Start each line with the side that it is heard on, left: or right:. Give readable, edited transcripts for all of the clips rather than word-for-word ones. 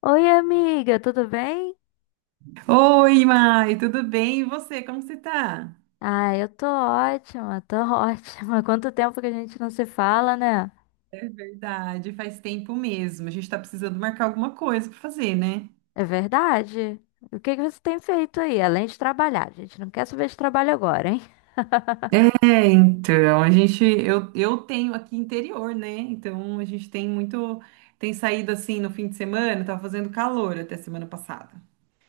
left: Oi, amiga, tudo bem?
right: Oi, Mai, tudo bem? E você, como você tá?
left: Ah, eu tô ótima, tô ótima. Quanto tempo que a gente não se fala, né?
right: É verdade, faz tempo mesmo. A gente tá precisando marcar alguma coisa pra fazer, né?
left: É verdade. O que que você tem feito aí, além de trabalhar? A gente não quer saber de trabalho agora, hein?
right: A gente, eu tenho aqui interior, né? Então a gente tem muito, tem saído assim no fim de semana, tava fazendo calor até semana passada.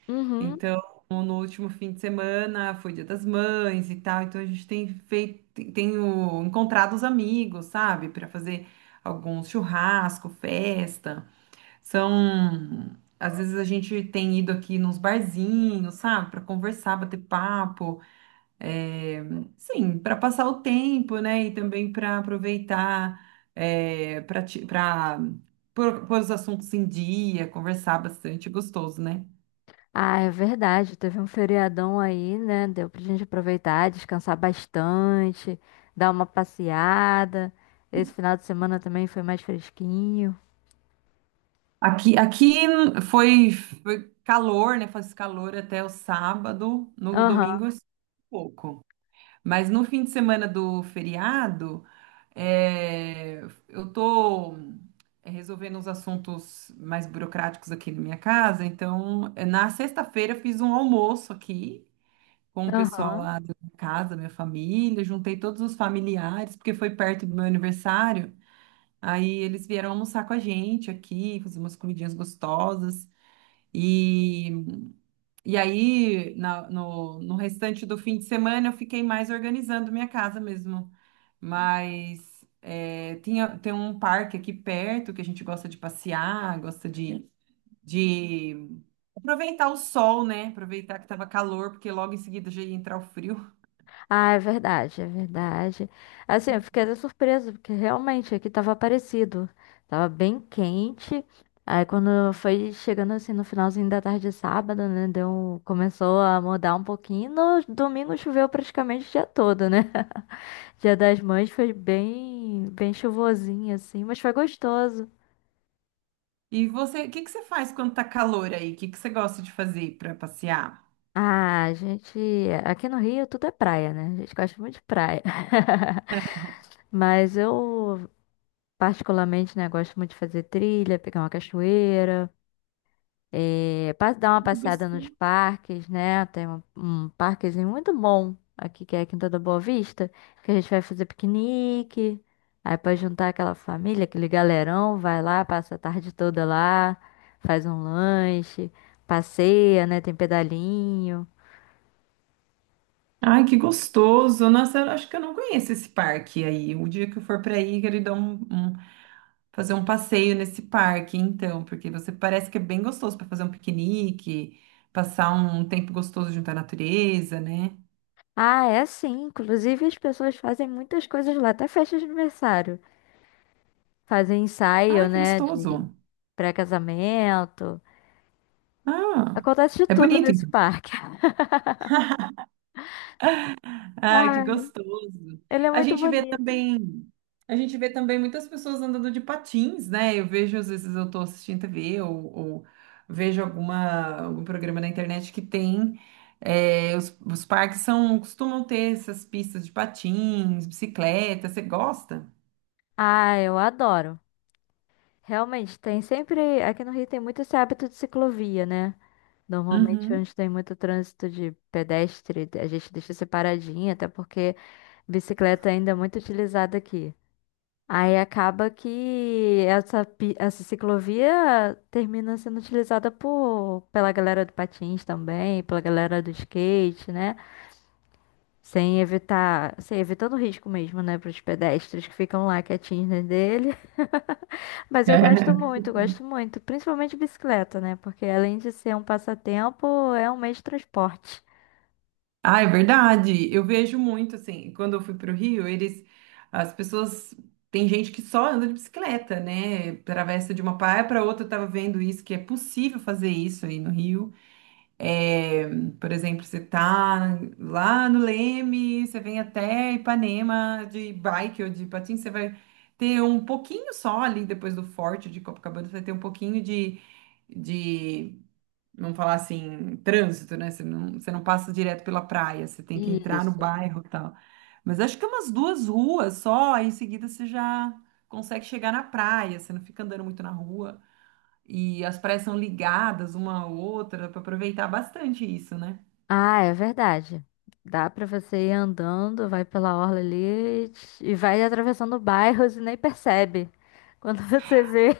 left: Uhum.
right: Então, no último fim de semana foi Dia das Mães e tal, então a gente tem feito, tenho encontrado os amigos, sabe, pra fazer alguns churrasco, festa. São. Às vezes a gente tem ido aqui nos barzinhos, sabe, para conversar, bater papo, é, sim, para passar o tempo, né, e também para aproveitar, para pôr os assuntos em dia, conversar bastante, é gostoso, né?
left: Ah, é verdade. Teve um feriadão aí, né? Deu pra gente aproveitar, descansar bastante, dar uma passeada. Esse final de semana também foi mais fresquinho.
right: Aqui foi calor, né? Faz calor até o sábado, no
left: Aham,
right: domingo eu um pouco. Mas no fim de semana do feriado, é, eu tô resolvendo uns assuntos mais burocráticos aqui na minha casa. Então, na sexta-feira eu fiz um almoço aqui com o pessoal
left: aham.
right: lá da minha casa, minha família, juntei todos os familiares, porque foi perto do meu aniversário. Aí eles vieram almoçar com a gente aqui, fazer umas comidinhas gostosas. E e aí, no restante do fim de semana, eu fiquei mais organizando minha casa mesmo. Mas é, tinha, tem um parque aqui perto que a gente gosta de passear, gosta de aproveitar o sol, né? Aproveitar que tava calor, porque logo em seguida já ia entrar o frio.
left: Ah, é verdade, é verdade. Assim, eu fiquei até surpresa, porque realmente aqui tava parecido. Tava bem quente. Aí quando foi chegando assim no finalzinho da tarde de sábado, né? Deu, começou a mudar um pouquinho. No domingo choveu praticamente o dia todo, né? Dia das Mães foi bem, bem chuvosinho, assim, mas foi gostoso.
right: E você, o que que você faz quando tá calor aí? O que que você gosta de fazer para passear?
left: Ah, a gente. Aqui no Rio tudo é praia, né? A gente gosta muito de praia. Mas eu particularmente, né, gosto muito de fazer trilha, pegar uma cachoeira, dar uma
right: Que
left: passeada nos
right: gostoso.
left: parques, né? Tem um parquezinho muito bom aqui, que é a Quinta da Boa Vista, que a gente vai fazer piquenique, aí pode juntar aquela família, aquele galerão, vai lá, passa a tarde toda lá, faz um lanche, passeia, né? Tem pedalinho.
right: Ai, que gostoso! Nossa, eu acho que eu não conheço esse parque aí. O dia que eu for para aí, quero dar um, um fazer um passeio nesse parque, então, porque você parece que é bem gostoso para fazer um piquenique, passar um tempo gostoso junto à natureza, né?
left: Ah, é sim. Inclusive, as pessoas fazem muitas coisas lá, até festa de aniversário. Fazem
right: Ah,
left: ensaio,
right: que
left: né?
right: gostoso!
left: Pré-casamento.
right: Ah,
left: Acontece de
right: é
left: tudo
right: bonito.
left: nesse parque.
right: Ai, que
left: Ai,
right: gostoso.
left: ele é
right: A
left: muito
right: gente vê
left: bonito.
right: também, a gente vê também muitas pessoas andando de patins, né? Eu vejo, às vezes eu tô assistindo TV ou vejo algum programa na internet que tem. É, os parques são, costumam ter essas pistas de patins, bicicleta. Você gosta?
left: Ah, eu adoro. Realmente, tem sempre. Aqui no Rio tem muito esse hábito de ciclovia, né? Normalmente,
right: Uhum.
left: onde tem muito trânsito de pedestre, a gente deixa separadinha, até porque bicicleta ainda é muito utilizada aqui. Aí acaba que essa ciclovia termina sendo utilizada pela galera do patins também, pela galera do skate, né? Sem evitando o risco mesmo, né, para os pedestres que ficam lá quietinhos na dele. Mas eu gosto muito, principalmente bicicleta, né? Porque além de ser um passatempo, é um meio de transporte.
right: Ah, é verdade. Eu vejo muito assim, quando eu fui para o Rio, eles, as pessoas, tem gente que só anda de bicicleta, né? Atravessa de uma praia para outra. Eu tava vendo isso que é possível fazer isso aí no Rio. É, por exemplo, você tá lá no Leme, você vem até Ipanema de bike ou de patins, você vai ter um pouquinho só ali depois do Forte de Copacabana, você vai ter um pouquinho de vamos falar assim, trânsito, né? Você não passa direto pela praia, você tem que entrar no
left: Isso.
right: bairro e tal. Mas acho que é umas duas ruas só, aí em seguida você já consegue chegar na praia, você não fica andando muito na rua. E as praias são ligadas uma à outra, para aproveitar bastante isso, né?
left: Ah, é verdade. Dá para você ir andando, vai pela orla ali e vai atravessando bairros e nem percebe. Quando você vê.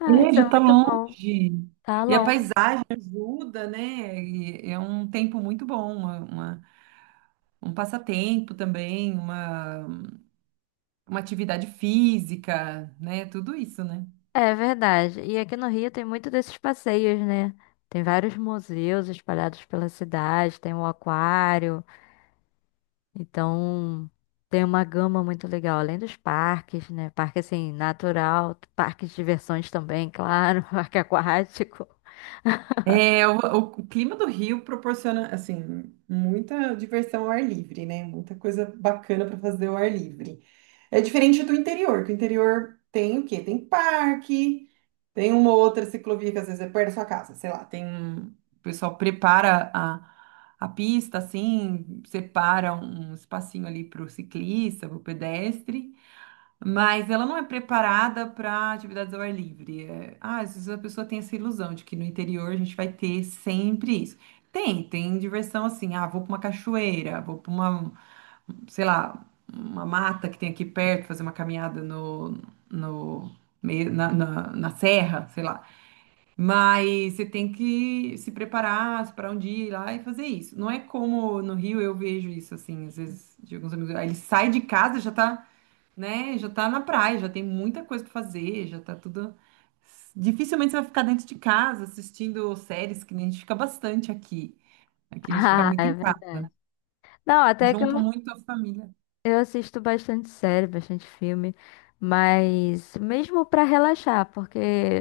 left: Ah,
right: É,
left: isso é
right: já tá
left: muito bom.
right: longe.
left: Tá
right: E a
left: longe.
right: paisagem ajuda, né? E é um tempo muito bom, um passatempo também, uma atividade física, né? Tudo isso, né?
left: É verdade. E aqui no Rio tem muito desses passeios, né? Tem vários museus espalhados pela cidade, tem o aquário, então tem uma gama muito legal, além dos parques, né? Parque assim, natural, parque de diversões também, claro, parque aquático.
right: É, o clima do Rio proporciona, assim, muita diversão ao ar livre, né? Muita coisa bacana para fazer ao ar livre. É diferente do interior, que o interior tem o quê? Tem parque, tem uma ou outra ciclovia que às vezes é perto da sua casa, sei lá, tem um... O pessoal prepara a pista, assim, separa um espacinho ali para o ciclista, para o pedestre, mas ela não é preparada para atividades ao ar livre. É, ah, às vezes a pessoa tem essa ilusão de que no interior a gente vai ter sempre isso. Tem, tem diversão assim. Ah, vou para uma cachoeira, vou para uma, sei lá, uma mata que tem aqui perto, fazer uma caminhada no, no meio, na serra, sei lá. Mas você tem que se preparar, separar um dia ir lá e fazer isso. Não é como no Rio eu vejo isso assim, às vezes de alguns amigos. Aí ele sai de casa já tá né? Já tá na praia, já tem muita coisa pra fazer, já tá tudo. Dificilmente você vai ficar dentro de casa assistindo séries, que nem a gente fica bastante aqui. Aqui a gente fica
left: Ah,
right: muito
left: é
right: em
left: verdade.
right: casa,
left: Não, até que
right: junto muito a família.
left: eu assisto bastante série, bastante filme, mas mesmo para relaxar, porque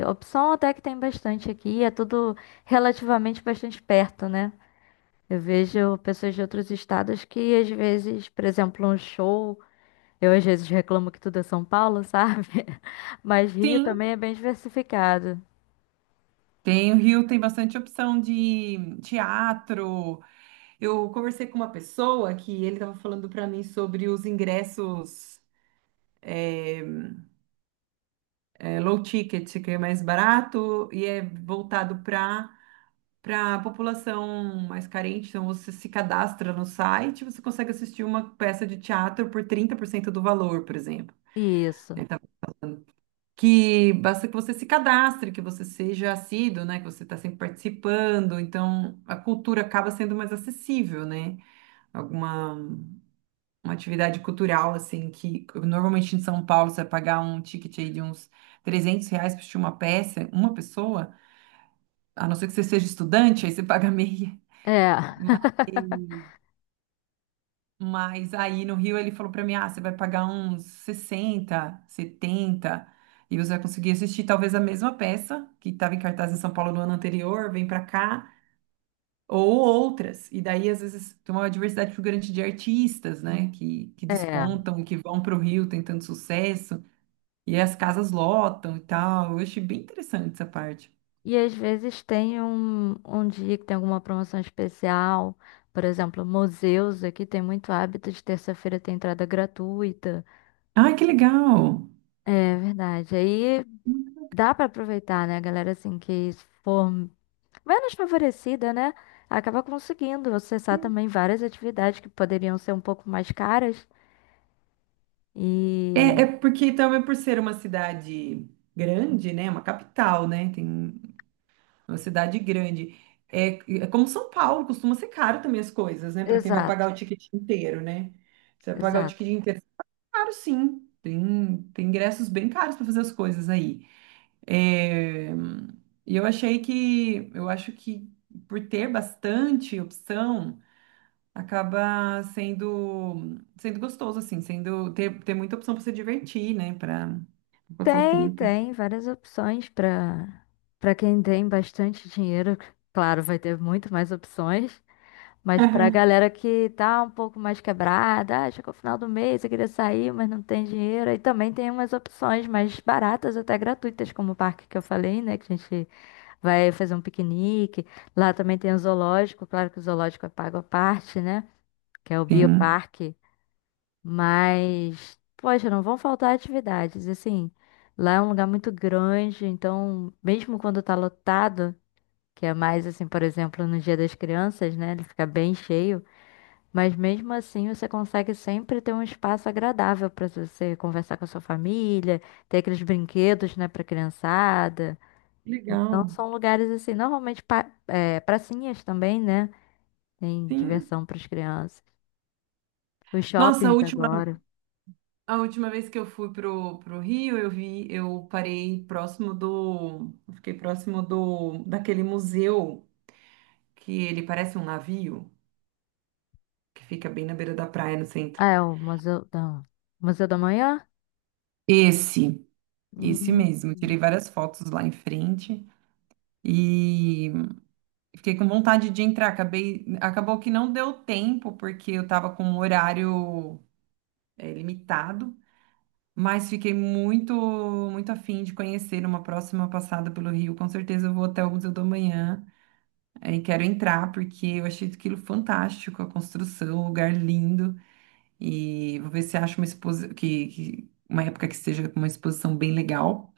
left: opção até que tem bastante aqui, é tudo relativamente bastante perto, né? Eu vejo pessoas de outros estados que às vezes, por exemplo, um show, eu às vezes reclamo que tudo é São Paulo, sabe? Mas Rio
right: Sim,
left: também é bem diversificado.
right: tem o Rio, tem bastante opção de teatro. Eu conversei com uma pessoa que ele estava falando para mim sobre os ingressos é, low ticket, que é mais barato e é voltado para para a população mais carente, então você se cadastra no site, você consegue assistir uma peça de teatro por 30% do valor, por exemplo. Né?
left: Isso.
right: Então, que basta que você se cadastre, que você seja assíduo, né? Que você está sempre participando. Então, a cultura acaba sendo mais acessível, né? Alguma Uma atividade cultural, assim, que normalmente em São Paulo você vai pagar um ticket aí de uns 300 reais para assistir uma peça, uma pessoa, a não ser que você seja estudante, aí você paga meia.
left: É.
right: Mas aí no Rio ele falou pra mim: ah, você vai pagar uns 60 70 e você vai conseguir assistir talvez a mesma peça que estava em cartaz em São Paulo no ano anterior, vem pra cá, ou outras. E daí às vezes tem uma diversidade muito grande de artistas, né, que
left: É.
right: despontam e que vão pro Rio tentando sucesso, e aí as casas lotam e tal. Eu achei bem interessante essa parte.
left: E às vezes tem um dia que tem alguma promoção especial. Por exemplo, museus aqui tem muito hábito de terça-feira ter entrada gratuita.
right: Ai, que legal!
left: É verdade. Aí dá para aproveitar, né, galera? Assim, que se for menos favorecida, né? Acaba conseguindo acessar também várias atividades que poderiam ser um pouco mais caras.
right: É,
left: E.
right: é porque também por ser uma cidade grande, né? Uma capital, né? Tem uma cidade grande. É, é como São Paulo, costuma ser caro também as coisas, né? Para quem vai
left: Exato,
right: pagar o ticket inteiro, né? Você vai pagar o
left: exato.
right: ticket inteiro, é caro sim. Tem, tem ingressos bem caros para fazer as coisas aí. É, e eu achei que, eu acho que por ter bastante opção, acaba sendo gostoso, assim, sendo ter, ter muita opção para se divertir, né? Para passar o
left: Tem,
right: tempo.
left: tem várias opções para quem tem bastante dinheiro. Claro, vai ter muito mais opções. Mas para a galera que tá um pouco mais quebrada, ah, chegou o final do mês, eu queria sair, mas não tem dinheiro. Aí também tem umas opções mais baratas, até gratuitas, como o parque que eu falei, né? Que a gente vai fazer um piquenique. Lá também tem o zoológico, claro que o zoológico é pago à parte, né? Que é o
right: Sim.
left: bioparque. Mas, poxa, não vão faltar atividades. Assim, lá é um lugar muito grande, então, mesmo quando tá lotado, que é mais assim, por exemplo, no Dia das Crianças, né? Ele fica bem cheio. Mas mesmo assim, você consegue sempre ter um espaço agradável para você conversar com a sua família, ter aqueles brinquedos, né, para criançada. Não
right: Legal.
left: são lugares assim, normalmente pracinhas também, né? Tem
right: Sim.
left: diversão para as crianças. Os
right: Nossa, a
left: shoppings
right: última
left: agora.
right: A última vez que eu fui pro Rio, eu vi, eu parei próximo do, eu fiquei próximo do, daquele museu que ele parece um navio, que fica bem na beira da praia, no centro.
left: Ah, é o Museu da Manhã?
right: Esse, esse
left: Hum.
right: mesmo. Tirei várias fotos lá em frente e fiquei com vontade de entrar. Acabou que não deu tempo porque eu tava com um horário limitado, mas fiquei muito, muito afim de conhecer uma próxima passada pelo Rio. Com certeza eu vou até o Museu do Amanhã. Aí quero entrar porque eu achei aquilo fantástico, a construção, o lugar lindo. E vou ver se acho uma uma época que esteja com uma exposição bem legal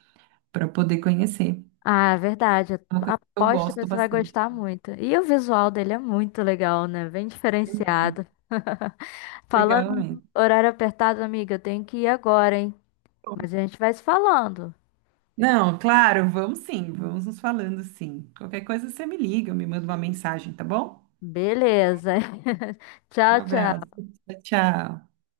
right: para poder conhecer.
left: Ah, é verdade.
right: É uma coisa que eu
left: Aposto que
right: gosto
left: você vai
right: bastante.
left: gostar muito. E o visual dele é muito legal, né? Bem
right: É muito
left: diferenciado. Falando
right: legal
left: em
right: mesmo.
left: horário apertado, amiga, eu tenho que ir agora, hein?
right: Bom,
left: Mas a gente vai se falando.
right: não, claro, vamos sim, vamos nos falando sim. Qualquer coisa você me liga, me manda uma mensagem, tá bom?
left: Beleza.
right: Um
left: Tchau, tchau.
right: abraço. Tchau.